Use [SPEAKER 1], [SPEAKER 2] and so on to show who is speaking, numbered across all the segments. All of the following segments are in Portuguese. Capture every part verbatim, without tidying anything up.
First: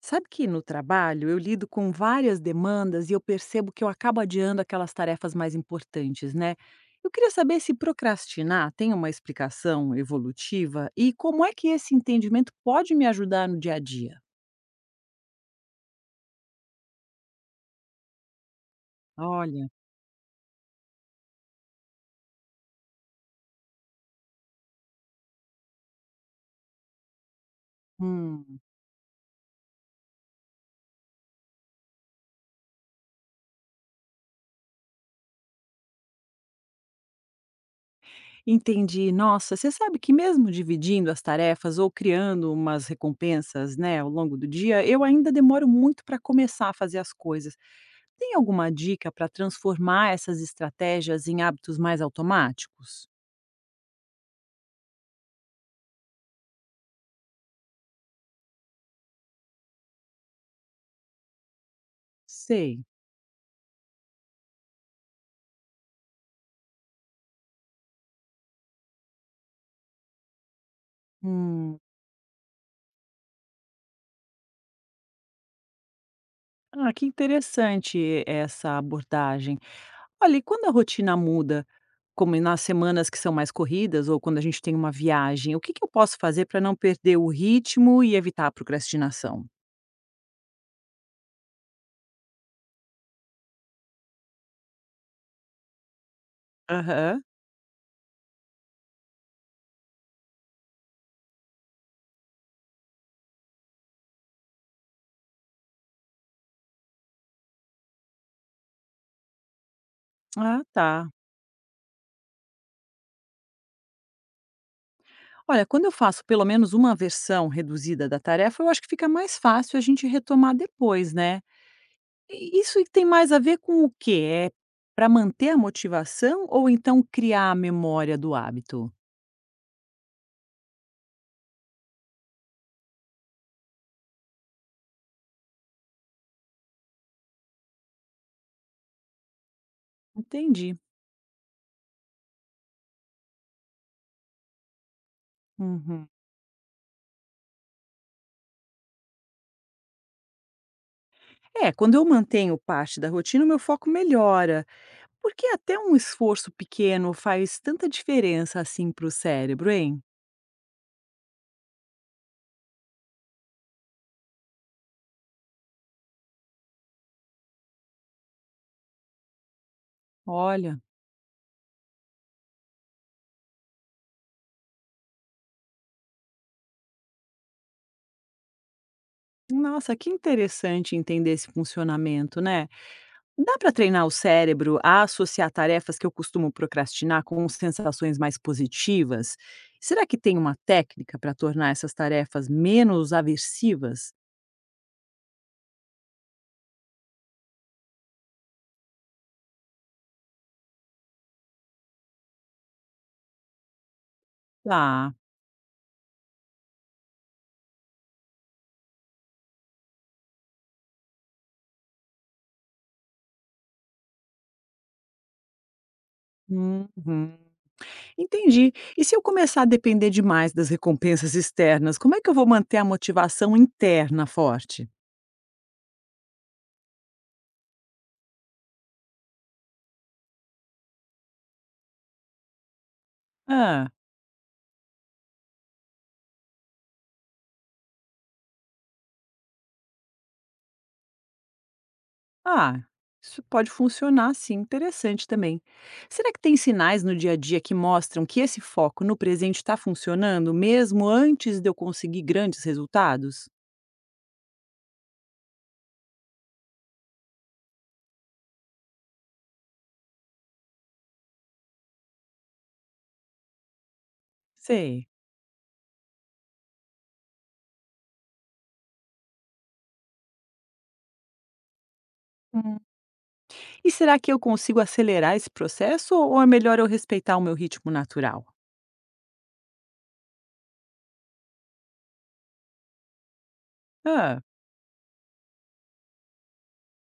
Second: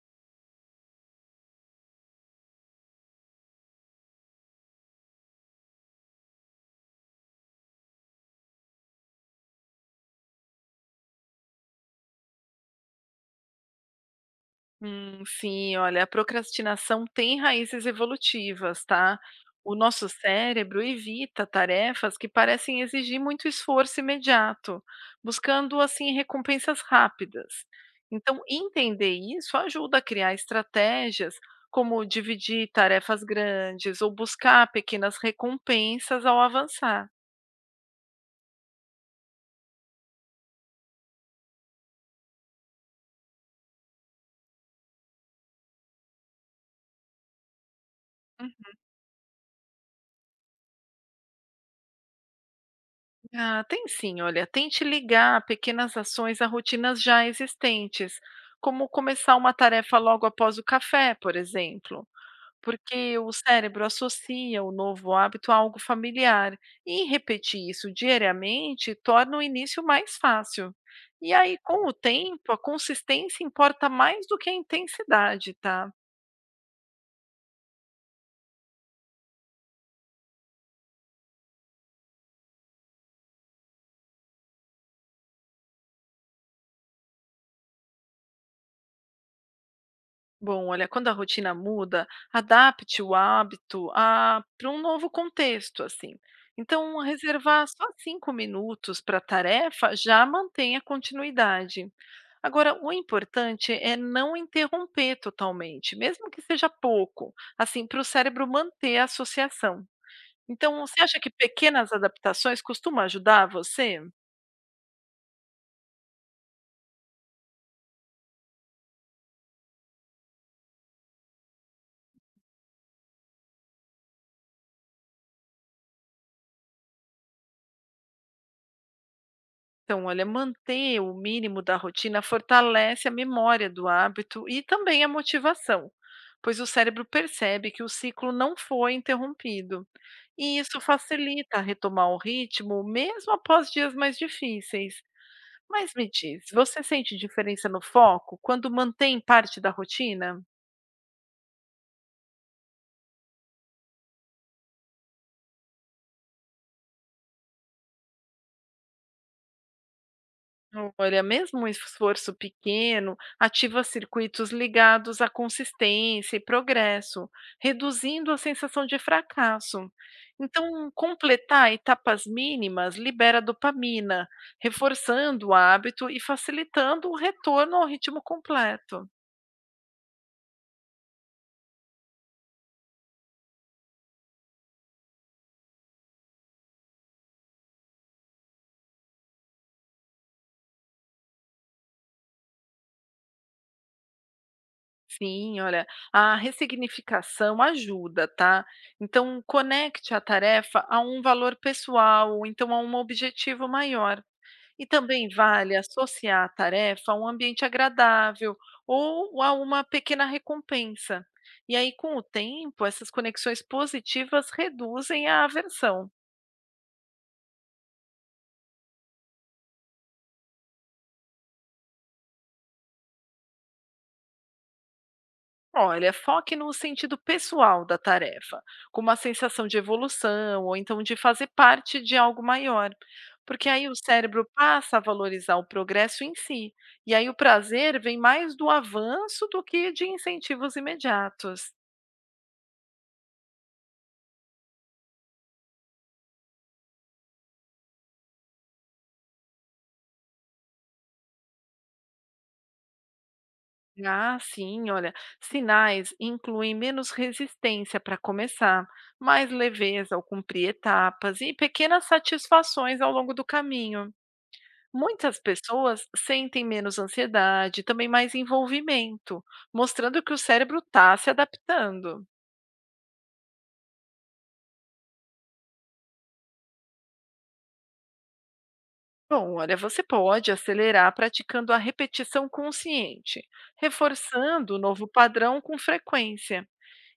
[SPEAKER 1] Sabe que no trabalho eu lido com várias demandas e eu percebo que eu acabo adiando aquelas tarefas mais importantes, né? Eu queria saber se procrastinar tem uma explicação evolutiva e como é que esse entendimento pode me ajudar no dia a dia.
[SPEAKER 2] Hum, sim, olha, a procrastinação tem raízes evolutivas, tá?
[SPEAKER 1] Olha,
[SPEAKER 2] O nosso cérebro evita tarefas que parecem exigir muito esforço imediato, buscando assim recompensas rápidas. Então,
[SPEAKER 1] hum,
[SPEAKER 2] entender isso ajuda a criar estratégias como dividir tarefas grandes ou buscar pequenas recompensas ao avançar.
[SPEAKER 1] entendi. Nossa, você sabe que mesmo dividindo as tarefas ou criando umas recompensas, né, ao longo do dia, eu ainda demoro muito para começar a fazer as coisas. Tem alguma dica para transformar essas estratégias em hábitos mais automáticos?
[SPEAKER 2] Ah, tem sim, olha, tente ligar pequenas ações a rotinas já existentes, como começar uma tarefa logo após o café, por exemplo,
[SPEAKER 1] Sei.
[SPEAKER 2] porque o cérebro associa o novo hábito a algo familiar e repetir isso diariamente torna o início mais fácil. E aí,
[SPEAKER 1] Hum.
[SPEAKER 2] com o tempo, a consistência importa mais do que a intensidade, tá?
[SPEAKER 1] Ah, que interessante essa abordagem. Olha, e quando a rotina muda, como nas semanas que são mais corridas ou quando a gente tem uma viagem, o que que eu posso fazer para não perder o ritmo e evitar a procrastinação?
[SPEAKER 2] Bom, olha, quando a rotina muda, adapte o hábito a para um novo contexto, assim. Então,
[SPEAKER 1] Aham.
[SPEAKER 2] reservar só cinco minutos para a tarefa já mantém a continuidade. Agora, o importante é não interromper totalmente, mesmo que seja pouco, assim, para o cérebro manter a associação.
[SPEAKER 1] Ah,
[SPEAKER 2] Então, você
[SPEAKER 1] tá.
[SPEAKER 2] acha que pequenas adaptações costumam ajudar você?
[SPEAKER 1] Olha, quando eu faço pelo menos uma versão reduzida da tarefa, eu acho que fica mais fácil a gente retomar depois, né? E isso tem mais a ver com o quê? É para manter a motivação ou então criar a memória do hábito?
[SPEAKER 2] Então, olha, manter o mínimo da rotina fortalece a memória do hábito e também a motivação, pois o cérebro percebe que o ciclo não foi interrompido. E
[SPEAKER 1] Entendi.
[SPEAKER 2] isso facilita retomar o ritmo, mesmo após dias mais difíceis. Mas
[SPEAKER 1] Uhum.
[SPEAKER 2] me diz, você sente diferença no foco quando mantém parte da rotina?
[SPEAKER 1] É, quando eu mantenho parte da rotina, o meu foco melhora. Porque até um esforço pequeno faz tanta diferença assim para o cérebro, hein?
[SPEAKER 2] Olha, mesmo um esforço pequeno ativa circuitos ligados à consistência e progresso, reduzindo a sensação de fracasso.
[SPEAKER 1] Olha,
[SPEAKER 2] Então, completar etapas mínimas libera dopamina, reforçando o hábito e facilitando o retorno ao ritmo completo.
[SPEAKER 1] nossa, que interessante entender esse funcionamento, né? Dá para treinar o cérebro a associar tarefas que eu costumo procrastinar com sensações mais positivas? Será que tem uma técnica para tornar essas tarefas menos aversivas?
[SPEAKER 2] Sim, olha, a ressignificação ajuda, tá? Então, conecte a tarefa a um valor pessoal, ou então a um objetivo maior. E
[SPEAKER 1] Tá.
[SPEAKER 2] também vale associar a tarefa a um ambiente agradável ou a uma pequena recompensa. E aí, com o tempo, essas conexões positivas reduzem a aversão.
[SPEAKER 1] Uhum. Entendi. E se eu começar a depender demais das recompensas externas, como é que eu vou manter a motivação interna forte?
[SPEAKER 2] Olha, foque no sentido pessoal da tarefa, como a sensação de evolução ou então de fazer parte de algo maior. Porque aí o cérebro passa a valorizar o progresso em si. E aí o prazer vem mais do avanço do que de incentivos imediatos.
[SPEAKER 1] Ah, isso pode funcionar sim, interessante também. Será que tem sinais no dia a dia que mostram que esse foco no presente está funcionando mesmo antes de eu conseguir grandes resultados?
[SPEAKER 2] Ah, sim, olha, sinais incluem menos resistência para começar, mais leveza ao cumprir etapas e pequenas satisfações ao longo do caminho.
[SPEAKER 1] Sei.
[SPEAKER 2] Muitas pessoas sentem menos ansiedade, e também mais envolvimento, mostrando que o cérebro está se adaptando.
[SPEAKER 1] Hum. E será que eu consigo acelerar esse processo ou é melhor eu respeitar o meu ritmo natural?
[SPEAKER 2] Bom, olha, você pode acelerar praticando a repetição consciente,
[SPEAKER 1] Ah,
[SPEAKER 2] reforçando o novo padrão com frequência.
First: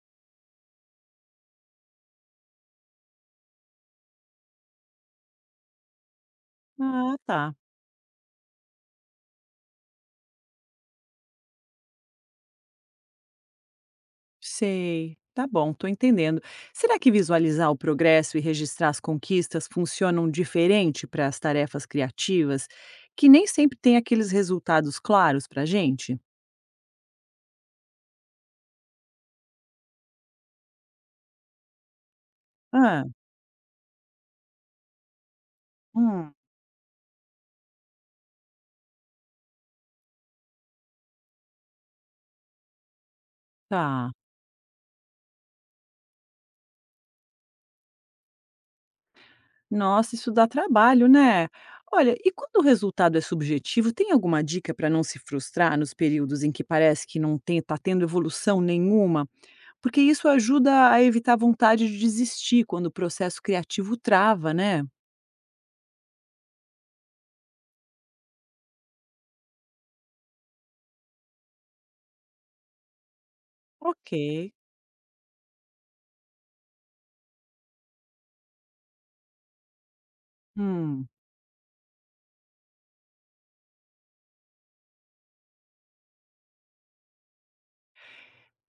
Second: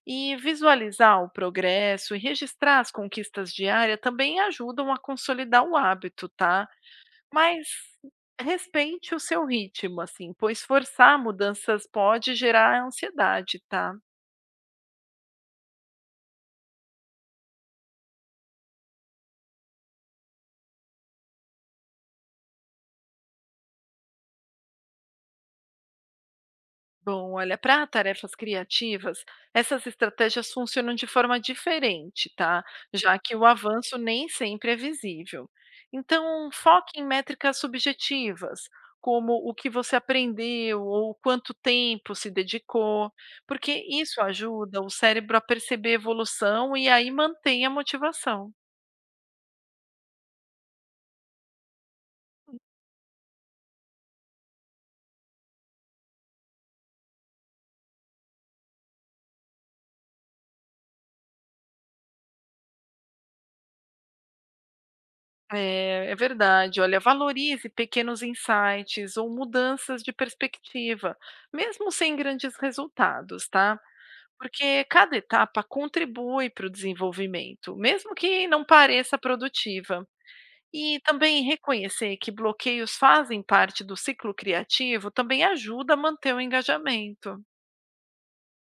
[SPEAKER 2] E visualizar o progresso e registrar as conquistas diárias também ajudam a consolidar o hábito, tá?
[SPEAKER 1] ah tá.
[SPEAKER 2] Mas respeite o seu ritmo, assim, pois forçar mudanças pode gerar ansiedade, tá?
[SPEAKER 1] Sei. Tá bom, tô entendendo. Será que visualizar o progresso e registrar as conquistas funcionam diferente para as tarefas criativas, que nem sempre têm aqueles resultados claros para gente?
[SPEAKER 2] Bom, olha, para tarefas criativas, essas estratégias funcionam de forma diferente, tá?
[SPEAKER 1] Ah,
[SPEAKER 2] Já que o avanço nem sempre é visível.
[SPEAKER 1] Hum.
[SPEAKER 2] Então, foque em métricas subjetivas, como o que você aprendeu ou quanto tempo se dedicou, porque
[SPEAKER 1] tá.
[SPEAKER 2] isso ajuda o cérebro a perceber a evolução e aí mantém a motivação.
[SPEAKER 1] Nossa, isso dá trabalho, né? Olha, e quando o resultado é subjetivo, tem alguma dica para não se frustrar nos períodos em que parece que não tem, tá tendo evolução nenhuma? Porque isso ajuda a evitar a vontade de desistir quando o processo criativo trava, né?
[SPEAKER 2] É, é verdade. Olha, valorize pequenos insights ou mudanças de perspectiva, mesmo sem grandes resultados, tá?
[SPEAKER 1] Ok.
[SPEAKER 2] Porque cada etapa contribui para o desenvolvimento, mesmo que não pareça produtiva. E
[SPEAKER 1] Hum,
[SPEAKER 2] também reconhecer que bloqueios fazem parte do ciclo criativo também ajuda a manter o engajamento.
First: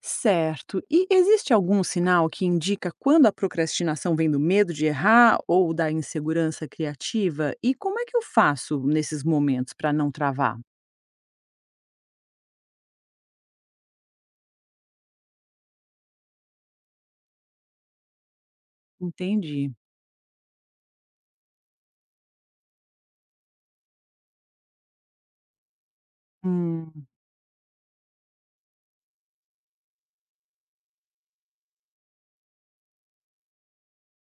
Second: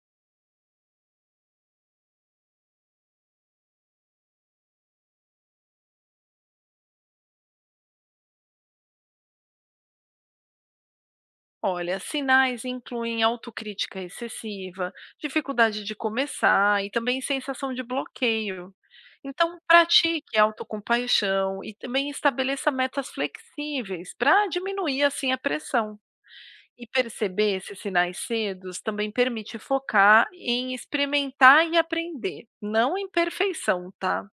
[SPEAKER 1] certo. E existe algum sinal que indica quando a procrastinação vem do medo de errar ou da insegurança criativa? E como é que eu faço nesses momentos para não travar?
[SPEAKER 2] Olha, sinais incluem autocrítica excessiva, dificuldade de começar e também sensação de bloqueio. Então,
[SPEAKER 1] Entendi.
[SPEAKER 2] pratique autocompaixão e também estabeleça metas flexíveis para diminuir assim a pressão. E
[SPEAKER 1] Hum,
[SPEAKER 2] perceber esses sinais cedos também permite focar em experimentar e aprender, não em perfeição, tá?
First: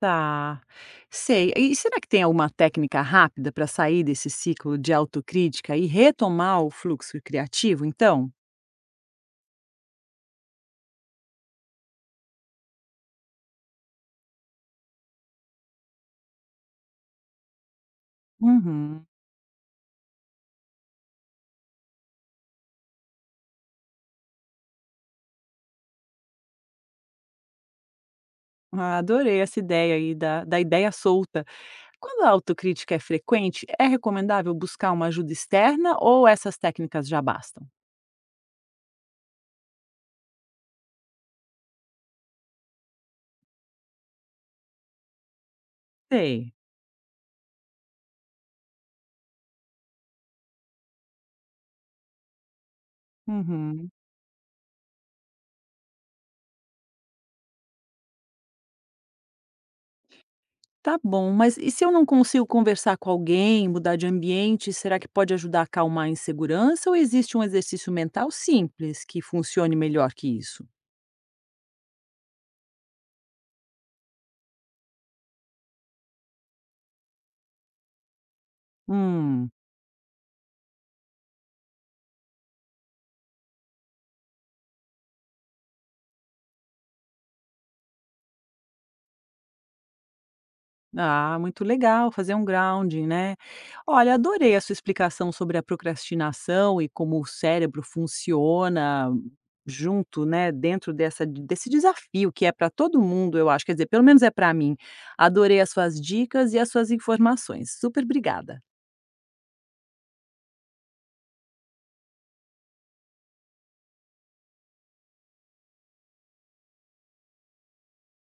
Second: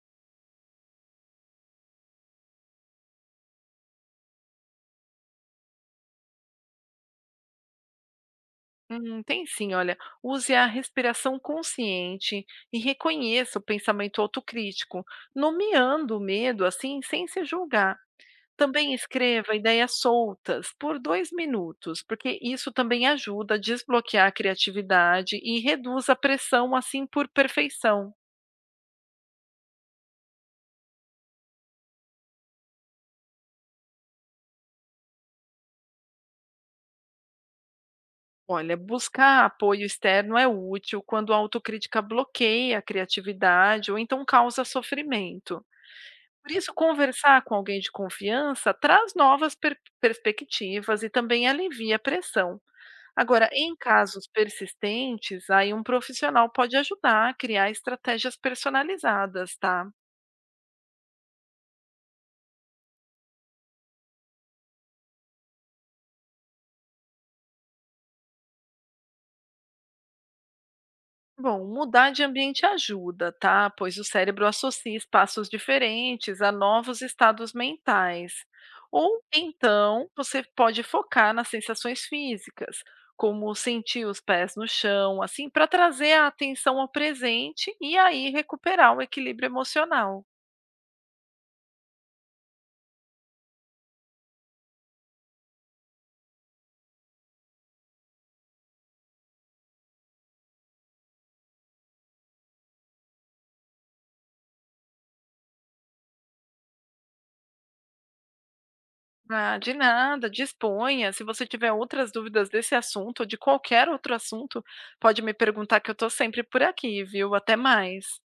[SPEAKER 1] tá. Sei. E será que tem alguma técnica rápida para sair desse ciclo de autocrítica e retomar o fluxo criativo, então?
[SPEAKER 2] Hum, tem sim, olha. Use a respiração consciente e reconheça o pensamento autocrítico, nomeando o medo assim, sem se julgar. Também
[SPEAKER 1] Uhum.
[SPEAKER 2] escreva ideias soltas por dois minutos, porque isso também ajuda a desbloquear a criatividade e reduz a pressão assim por perfeição.
[SPEAKER 1] Ah, adorei essa ideia aí da, da ideia solta. Quando a autocrítica é frequente, é recomendável buscar uma ajuda externa ou essas técnicas já bastam?
[SPEAKER 2] Olha, buscar apoio externo é útil quando a autocrítica bloqueia a criatividade ou então causa sofrimento. Por
[SPEAKER 1] Sei.
[SPEAKER 2] isso, conversar com alguém de confiança traz novas per- perspectivas e também alivia a pressão. Agora, em
[SPEAKER 1] Uhum.
[SPEAKER 2] casos persistentes, aí um profissional pode ajudar a criar estratégias personalizadas, tá?
[SPEAKER 1] Tá bom, mas e se eu não consigo conversar com alguém, mudar de ambiente, será que pode ajudar a acalmar a insegurança ou existe um exercício mental simples que funcione melhor que isso?
[SPEAKER 2] Bom, mudar de ambiente ajuda, tá? Pois o cérebro associa espaços diferentes a novos estados mentais. Ou
[SPEAKER 1] Hum.
[SPEAKER 2] então você pode focar nas sensações físicas, como sentir os pés no chão, assim, para trazer a atenção ao presente e aí recuperar o equilíbrio emocional.
[SPEAKER 1] Ah, muito legal fazer um grounding, né. Olha, adorei a sua explicação sobre a procrastinação e como o cérebro funciona junto, né, dentro dessa desse desafio que é para todo mundo, eu acho, quer dizer, pelo menos é para mim. Adorei as suas dicas e as suas informações. Super obrigada.
[SPEAKER 2] Ah, de nada, disponha. Se você tiver outras dúvidas desse assunto ou de qualquer outro assunto, pode me perguntar que eu estou sempre por aqui, viu? Até mais.